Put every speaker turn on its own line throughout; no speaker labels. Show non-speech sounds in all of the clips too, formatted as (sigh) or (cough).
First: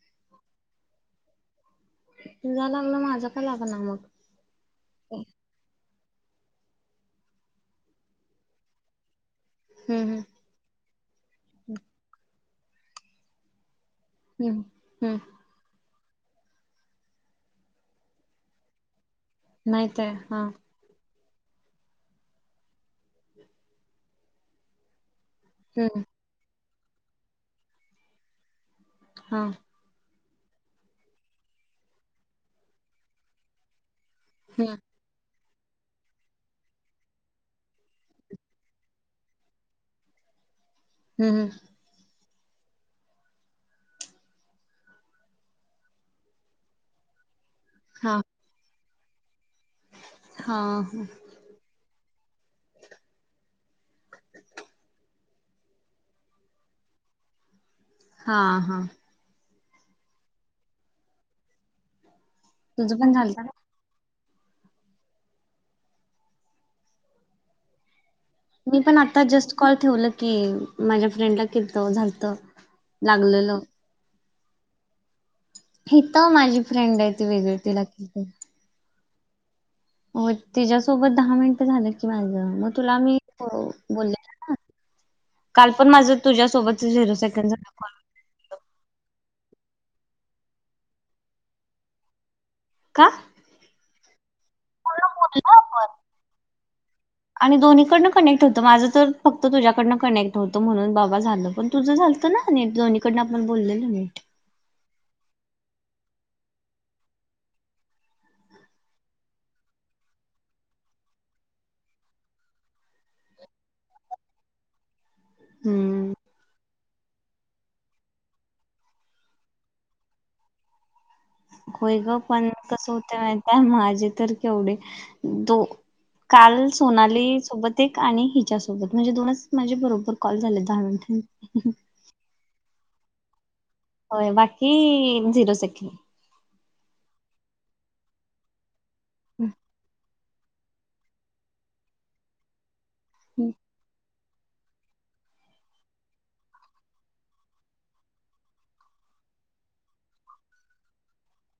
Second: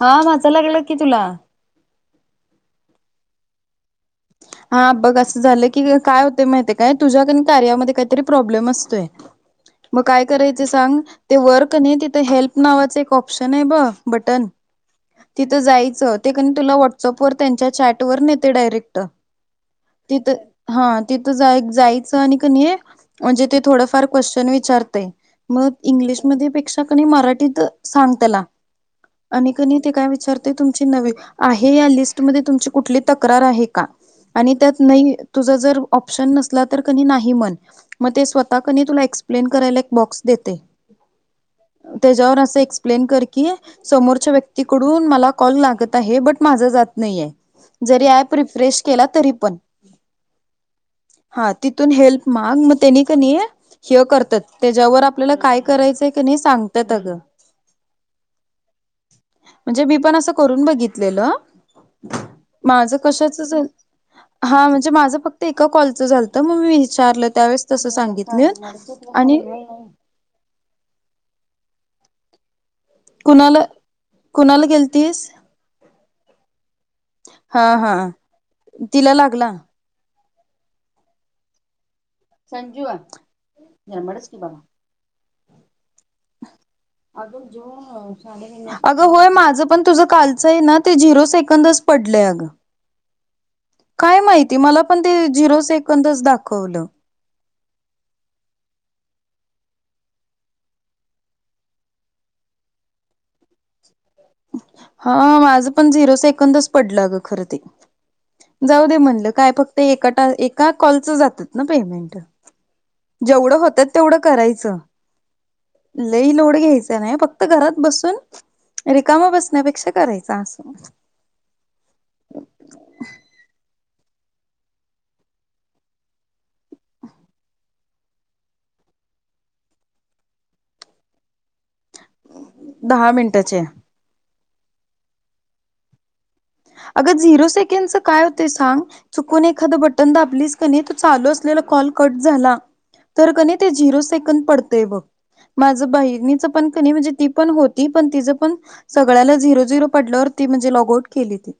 हा माचा ला गेला की तुला
तु जाा लागलं माझं काय झाग ना मग
हा बघ
हम्म
असं झालं की काय होते माहि काय तुझ्या कार्यामध्ये काहीतरी प्रॉब्लेम असतय मग
हम्म
काय करायच सांग ते वर्क नाही तिथं हेल्प नावाच एक ऑप्शन आहे ब बटन
हम्म हम्म
तिथं जायच ते क तुला व्हॉट्सअप व त्यांच्या चॅट व नेते डायरेक्ट
नाहीतय हा
तिथ जायचं आणि म्हणजे ते थोडंफार क्वेश्चन विचारतय मग
हम्म
इंग्लिश म पेक्षा क मराठीत सांग त्याला
हा
आणि क ते काय विचार तुम नवी आहे या लिस्टमध्ये तुमची कुठली तक्रार आहे का आणि
हम्म
त्यात नाही तुझ ज शन नसला तर म स् तु ए् क ते
हम्म
ते जहर एक्सप्लेन कर की समोरच्या व्यक्तीकडून मला कॉल लागत आहे ब माझ जात नाही आहे
हा
जरी्रेश के तरी पण
हा
ह तून महाग म तेनी करनी आहे ह्य करतात त्याच्यावर आपल्याला काय करायचंय की नाही सांगतात अगं
हा हा
म्हणजे मी पण अस करून बघितलेलं माझ
तुझं पण झालत
कशच
का
हा म्हणजे माझं फक्त एका कॉलचं झालत मग मी विचारलं त्यावेळेस तसं सांगित
मी पण आता जस्ट कॉल ठेवलं की माझ्या फ्रेंडला कि झारत लागलेल
कुणाला कुणाला गेल तस
ह तर माझी फ्रेंड आहे ती वेगळ
हा
तिला क
हा
तर
तिला लागला
हो तिच्यासोबत दहा मिनिट झाले माझ मग तुला मी बोलले काल पण माझ तुझ्यासोबत झिरो
अग
सेकंड झाला कॉल
अगं होय माझं पण तुझं कालचं आहे ना ते झिरो सेकंदच पडलंय अगं
का
काय माहिती मला पण
पूर्ण
ते
बोललो
झिरो
आपण
सेकंदच दाखवलं
आणि दोन्हीकडनं कनेक्ट होतं माझं तर फक्त तुझ्या ड कनेक्ट होतं म्हणून बाबा झालं पण तुझं झालतं ना दोननीकडनं आपण बोललेलंी
हा माझं पण झिरो सेकंदच पडलं गं खर ते जाऊ दे म्हणलं काय फक्त एका एका कॉलचं जातात ना पेमेंट जेवढं होतात तेवढं करायचं
हम्म
लई लोड घ्यायचं नाही फक्त घरात बसून रिकामा बसण्यापेक्षा करायचा असून
होय ग पण कसं होत मा माझ वढ काल सोली सोबत प्रत्येक आणि हिच्या सोबत म्हणजे दोनच माझे बरोबर कॉल झाले दहा मिनिटां
दहा मिनटाचे
बाकी झिरो सेकंड
अग झीरो सेकंड च काय होत सांग चुकून एखाद बटन दा क पडते बग माझ बहिणीच पण म्हणजे ती पण होती पण ति पण सगळ्याला झीरो झिरो पडल्याल ती म्हणजे लॉगआउट केली ती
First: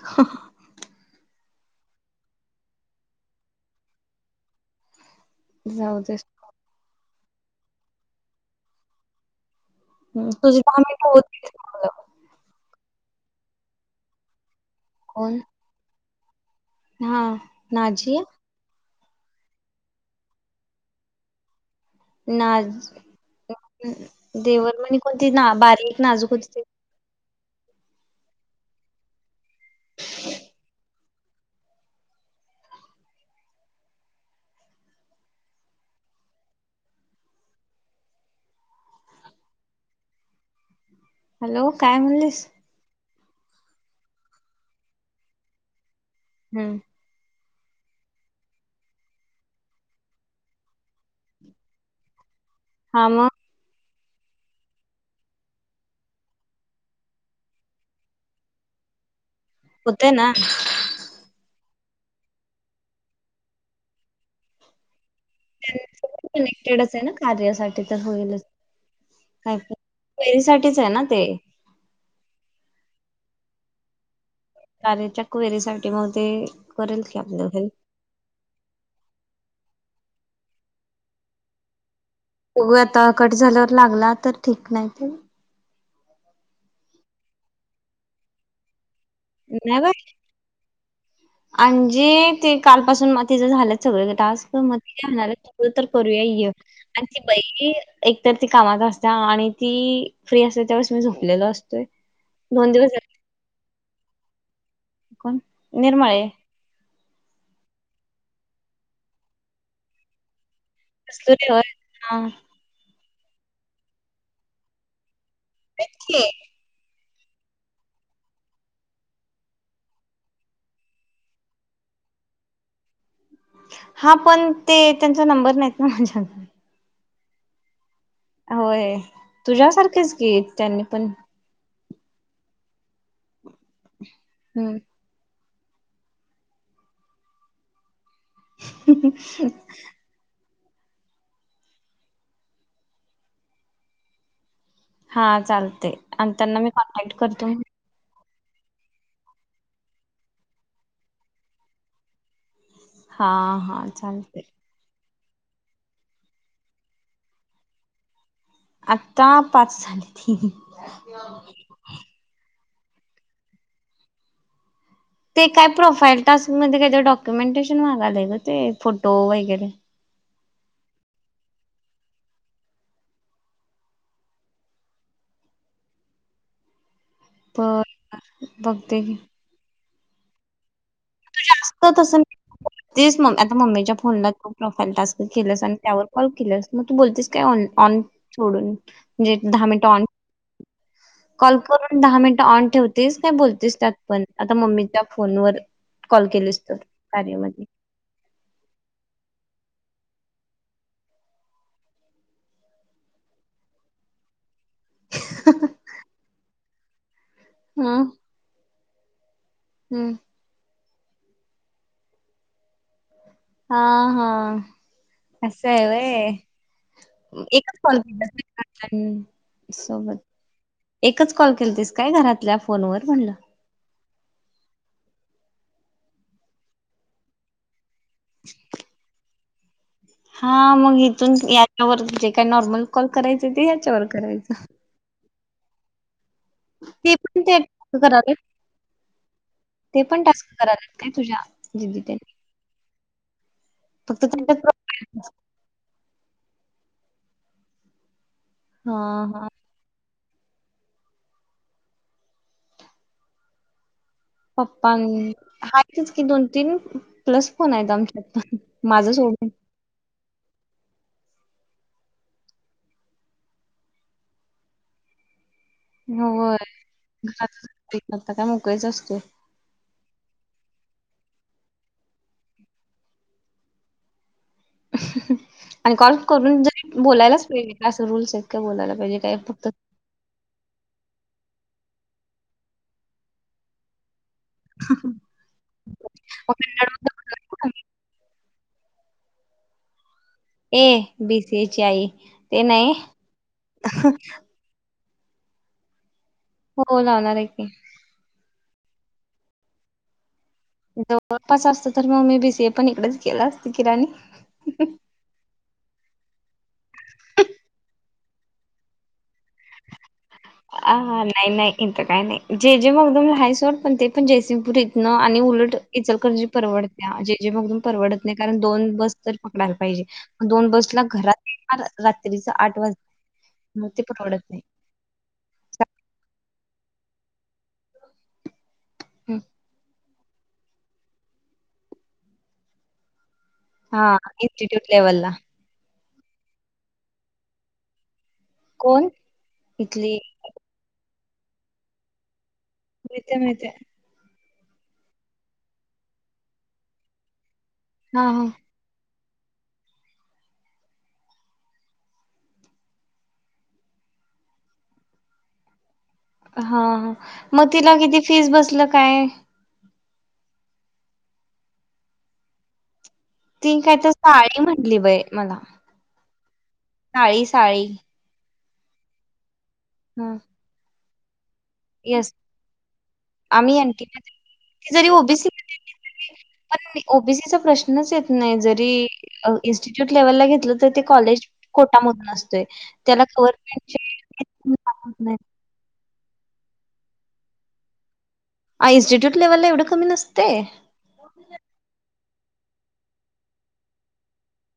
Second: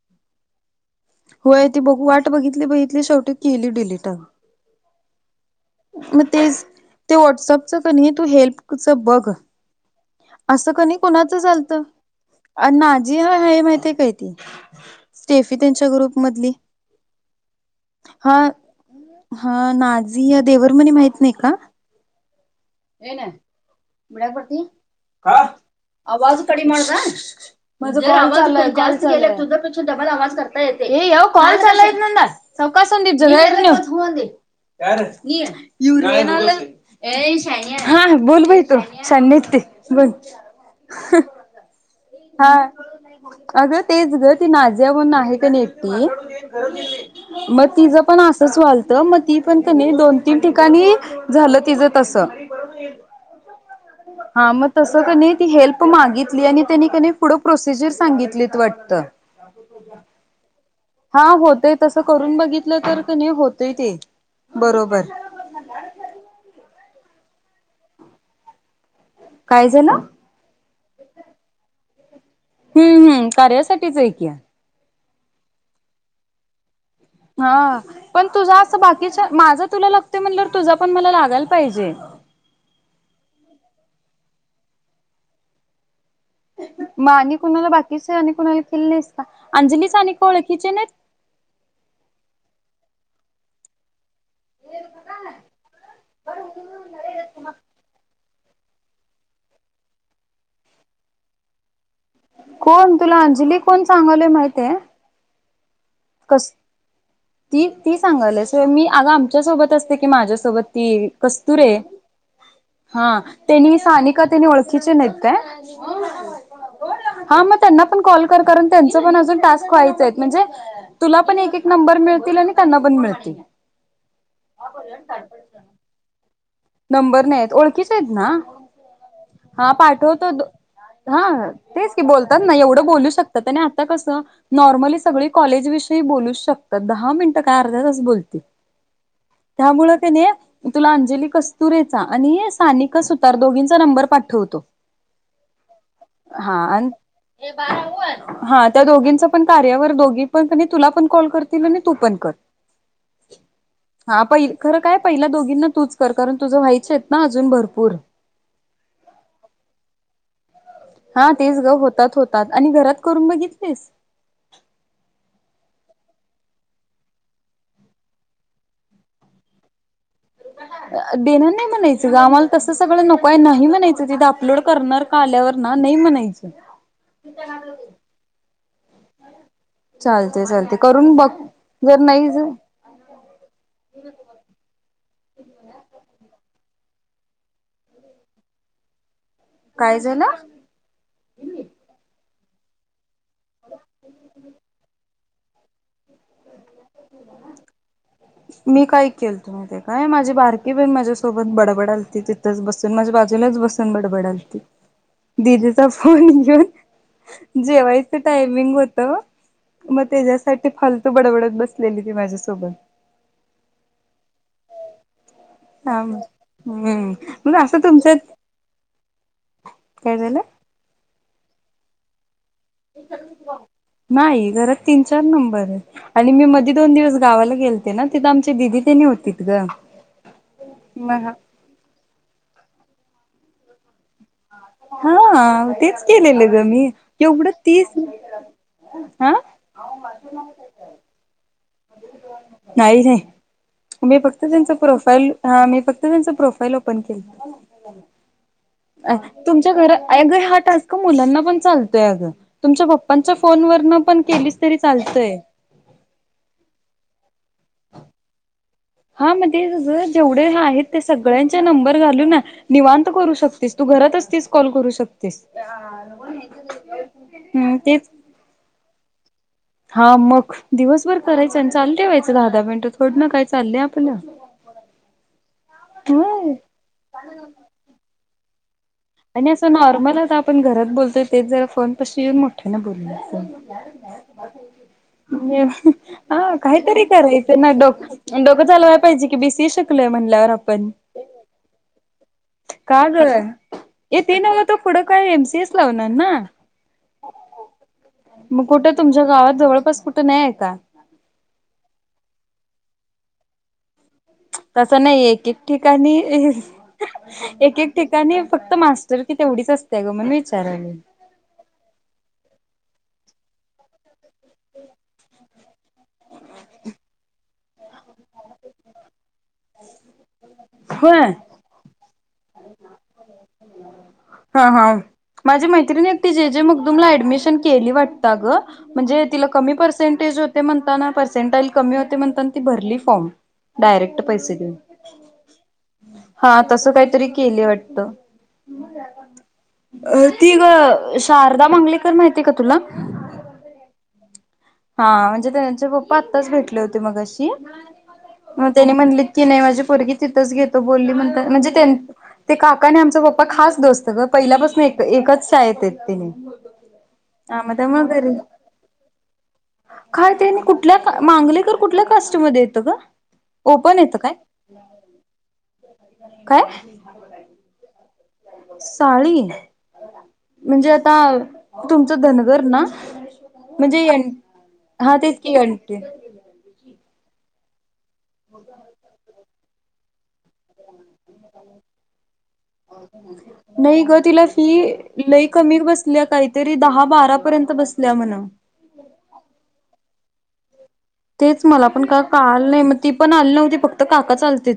ह
होय ती बघून वाट बघितली बघितली शेवटी केली डिलीट अ
जाऊ दे
मग ते ते व्हाट्सअपच कणी तू हेल्पच बघ
हं, तुझे
असं
दहा
कनी
मिनिटं
कोणाच
होतीच
चालत
मला.
हा जिया माहिती आहे काहि ती
कोण
स्टेफी त्यांच्या ग्रुप मधली
हा नाझिया
हा हा नाझीया देवरमनी माहीत नाही का?
ना म्हणे कोणती ना बारीक नाजूक होती ती.
(inaudible) (inaudible) (inaudible) (inaudible) (inaudible)
हॅलो काय म्हणलीस
हा अगं तेच ग ती नाजिया म्हणून आहे का नाही
हम्म
एकटी मग तिचं पण असंच वालतं मग ती पण क नाही दोन तीन ठिकाणी झालं तिचं तस
हा मग
हा मग तस का नाही ती हेल्प मागितली आणि त्यांनी पुढं प्रोसिजर सांगितलीत वाटतं
होते ना.
हा होते तस करून बघितलं तर क नाही होतय ते बरोबर
कार्यासाठी तर होईल का
काय झालं?
च आहे ना ते
हम्म हम कार्यासाठीच ऐकि
(inaudible) आपल्याला
हा
हेल्प.
पण तुझ अस बाकीच माझा तुला लागते म्हणलं तुझा पण मला लागायला पाहिजे
होघ आता कट झाल्यावर लागला तर ठीक नाही ते
म आणि कुणाला बाकीच आणि कुणाला केलं नाहीस का?
नाही
अंजलीच आणि
बाई
का ओळखीचे नाहीत?
आज ते कालपासून म तिचं झालंत सगळे (unintelligible) तर ती कामात असते आणि ती फ्री असते त्यावेळेस मी झोपलेलो असतो
कोण तुला अंजली कोण सांगवले माहित आहे
निर्मळ आहे
ती ती सांगत आहेस होय अग आमच्या सोबत असते की माझ्यासोबत ती
कस्तुरी होय
कस्तूरी आहे
हा.
हा त्यांनी सानिका त्यांनी ओळखीचे नेत काय हा मग त्यांना पण कॉल कर कारण त्यांच पण अजून टास्क व्हायचं आहे म्हणजे तुला पण एक एक नंबर मिळतील आणि त्यांना पण मिळतील
हा पण ते त्यांचा नंबर नाहीत ना माझ्या
नंबर नाही आहेत ओळखीच आहेत ना
होय
हा
तुझ्यासारखेच
पाठवतो
की त्यांनी पण
हा तेच की बोलतात ना एवढं बोलू शकतात आणि आता कसं
हम्म
नॉर्मली सगळी कॉलेज विषयी बोलू शकतात दहा मिनट काय अर्धातं बोलत त्यामुळ का नाही तुला अंजली कस्तुरेचा आणि सानिकसतार दोघींचा नंबर पाठवतो
हा चालते आणि
हा
त्यांना मी
आणि
कॉन्टॅक्ट करतो
हा त्या दोघींचा पण कार्यावर दोघी पण तुला पण कॉल करतील आणि तू पण कर
हा हा चालते
पहि खरं काय पहिला दोघींना तूच कर कारण तुझं व्हायच आहेत ना अजून भरपूर
आत्ता पाच झाली ती
हा तेच ग होतात होतात आणि घरात करून बघितलेस
ते काय प्रोफाईल टास्क मध्ये काहीतर डॉक्युमेंटेशन मागालेय ग ते फोटो वगैरे.
(inaudible) देणार नाही म्हणायचं ग आम्हाला तस सगळं नको आहे. नाही म्हणायचं तिथे अपलोड करणार का आल्यावर. ना नाही म्हनायच.
भकत्यी
चालते चालते. करून बघ जर
तसं
नाही ज.
तेच आता मम्मीच्या फोनला तू प्रोफाईल टास्क केलंस आणि त्यावर कॉल केलंस. मग तू बोलतेस काय न ऑन, सोडून. म्हणजे दहा मिनिटं
काय
ऑन
झालं
कॉल करून दहा मिनिटं ऑन ठेवतेस. नाही बोलतेच त्यात्, पण आता मम्मीच्या फोनवर कॉल केलीस तर, कार्यामध्ये
मी काय केलतो माहितय काय माझी बारकी भहिण माझ्यासोबत बडाबडा लती तिथंच बसून माझ्या बाजीऽऽ बाजुलाच बसुन बडबडालती. दिजेचा फोन घेऊन
हम्म
जेवायचं टायमिंग होत. मग
हम्म
त्याच्यासाठी फालतू बडबडत बसलेली ती माझ्यासोबत.
हाऽ हाऽ असं आहे
हा
वय,
हम्म मग
एकच
असं
कॉल
तुमच्यात
केलासक सोबत,
काय झालं
एकच कॉल केल तस काय घरातल्या. फोनवर म्हणलं
नाही घरात तीन चार नंबर आहेत. आणि मी मधी दोन दिवस गावाला गेलते ना तिथं आमचे दिदी त्यांनी होतीत ग.
हा मग इथून याच्यावर जे काय नॉर्मल कॉल करायचे ते याच्यावर. करायचं
हा ऽऽतेच केलेलं ग मी,
ते पण ते
एवढं तीस.
करालेत
हा
ते पण टास्क कराव लागतय काय तुझ्या दिदीतन.
नाही नाही मी फक्त त्यांच प्रोफाईल, हा मी फक्त त्यांच प्रोफाईल ऒपन पन केल,
हा
अ
हा
ऽऽतुमच्या घरात. अग हा टास्क मुलांना पण चालतोय अगं, तुमच्या पप्पांच्या फोन वरन पण. केलीस तरी
पप्पा
चालतंय
आहेतच कि दोन, तीन प्लस फोन आहेत आमच्यात पण. माझं
हा म
सोडून.
तेच ग ेवढे आहेत ते सगळ्यां. नबंर घालून निवांत करू शकतीस, तू घरात असतीस कॉल करू शकतीस.
होय, घरात च
हम्म
असतोय
तेच
की, आता काय मोकळीच असतोय.
हा मग दिवसभर करायचं, आणि चाल ठेवायचं दहा, दहा मिनटं थोड ना काय चाललंय आपला.
आणि कॉल करून ज बोलायलाच मिळेल का अस रूल्स आहेत का बोलायला. पाहिजे काय
आणि
फक्त
असं नॉर्मल आता आपण घरात बोलतोय. तेच जरा फोन पशी येऊन मोठे ना बोलायच हा,, काहीतरी करायचं ना डोकंऽऽ चालवाय पाहिजे की बि सी ई शीकलोय म्हण.
A B C H I. ते नाही
का ग, ये ते नव तू पुढं काय एमसीएस लावणार ना.
हो लावणार आहे की.
मग कुठं तुमच्या गावात जवळपास कुठं नाही. का
जवळपास असत तर मम्मी बीसी आहे पण इकडेच केलं असते कि राणी.
तस नाही एक, एक ठिकाणी एक एक ठिकाऽऽ आणि फक्त मास्टर की तेवढीच असते ग म्हण मी.
अ हा नाही नाही इथं काय नाही जे जे मगऽऽ लय हाय सोड, पण ते पण जयसिंगपूर इथनं आणि उलट इचल करंजी परवडत्या, जे जे मगम परवडतऽऽ कारण दोन बस तर पकडयला पाहिजे. दोन बसला
होय
घरात रात्रीच आठ वाजता म ते. परवडत नाही.
हा हा माझी मैत्रिणी एक ती े जे मग तुमला ऍडमिशन केली वाटत ग. म्हणजे
हं,
तिला कमी पर्सेंटेज होते, म्हणताना पर्सेंटाईल कमी होते म्हणता ती भरली फॉर्म.
हा
डायरेक्ट पैसे देऊन
इन्स्टिट्यूट लेव्हलला
हा तस काहीतरी केले वाटत (inaudible)
कोण- इथली
ती ग शारदा मांगलेकर माहिती- का तुला-
माहितीये माहितीये
हा म्हणजे त्यांचे पप्पा आत्ताच भेटले होते मग अशी
हा हा
मग त्यानी म्हणली (inaudible) की नाही माझी परगी तिथंच घेतो बोलली म्हण म्हणजे ते काका आणि आमचा पप्पा खास दोसत ग (inaudible) पहिल्यापासून एक एकच शाळेतेत
हा मग तिला किती
घरी
फीस बसल काय
काय ते कुठल्या मांगलीकर कुठल्या कास्टमध्येध्ये येतं ग
ती काय
ओपन
तर
येतं
साळी म्हटली बाय मला
काय
साळी साळी-
साळी-
हम्
आ तुमचं धनगर ना
आम्ही
म्हणजे
एनटी ती जरी
हा
ओबीसी
तेचकी म्हते
पण ओ-बी-सीचा प्रश्नच येत नाही जरी इन्स्टिट्यूट लेव्हल ला घेतलं तर ते कॉलेज कोटामधून असतं
नाही ग तिला फी लई कमी बसल्यात काहीतरी दहा बारा पर्यंत बसल्या म्हणा
ते
तेच मला पण का कालं नाही मग ती पण आली नव्हती फक्त काका चालते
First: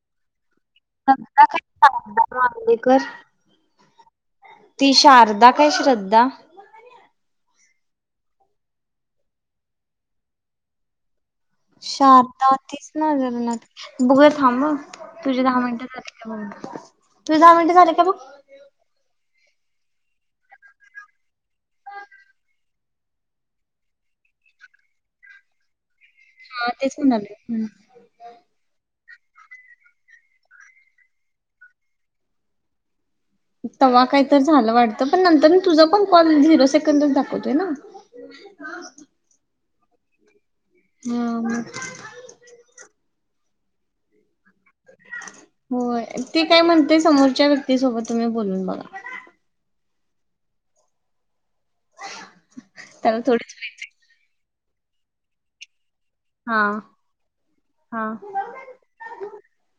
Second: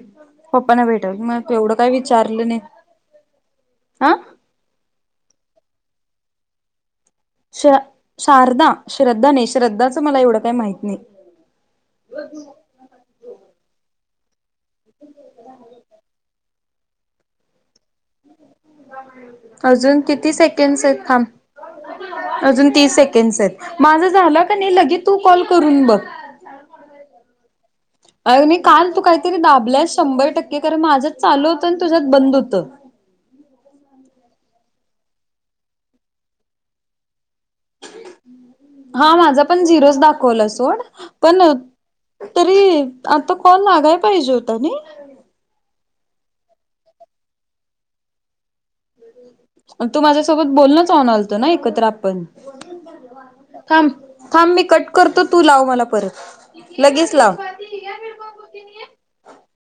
पप्पाना भेटल मग
श्रद्धा काय
तेवढं काही
शारदा
विचारलं नाही
मामलेकर
हा.
ती शारदा काय श्रद्धा-
श शारदा श्रद्धाने श्रद्धाचं मला एवढं काही माहत नाही-
शारदातीस नाजर ना ब (inaudible) थांब तुझी दहा मिनिटं झाले का तुझ दहा मिनिटं झाले का बघ
अजून किती सेकंडस आहेत थांब (inaudible) अजून तीस सेकंडस आहेत माझं झाला का नाही लगे तू कॉल करून बघ (inaudible)
हा तेच म्हन आले (inaudible)
अर नाही काल तू काय- दाबल्या शंबर टक्के कारण माझ चालू होत आणि तुझ्यात बंद होत (inaudible)
त काही तर झालं वाटत पण नंतर तुझ पण कॉल झिरो सेकंडा (inaudible) होत ना-
आपण झिरो दाखवला सोड
हा
पण
मग
तरी आता काॅल लागाय पाहिजे (inaudible) तनी (inaudible)
होय ते काय म्हणते समोरच्या व्यक्तीसोबत तुम्ही बोलून बघा-
तू माझ्यासोबत बोलण चन आलत ना एकत्र आपण
त्याला थोडीच
थांब थांब मी- कट करतो तू लाव मला परत (inaudible)
हा
लगेच लाव
-हा (inaudible)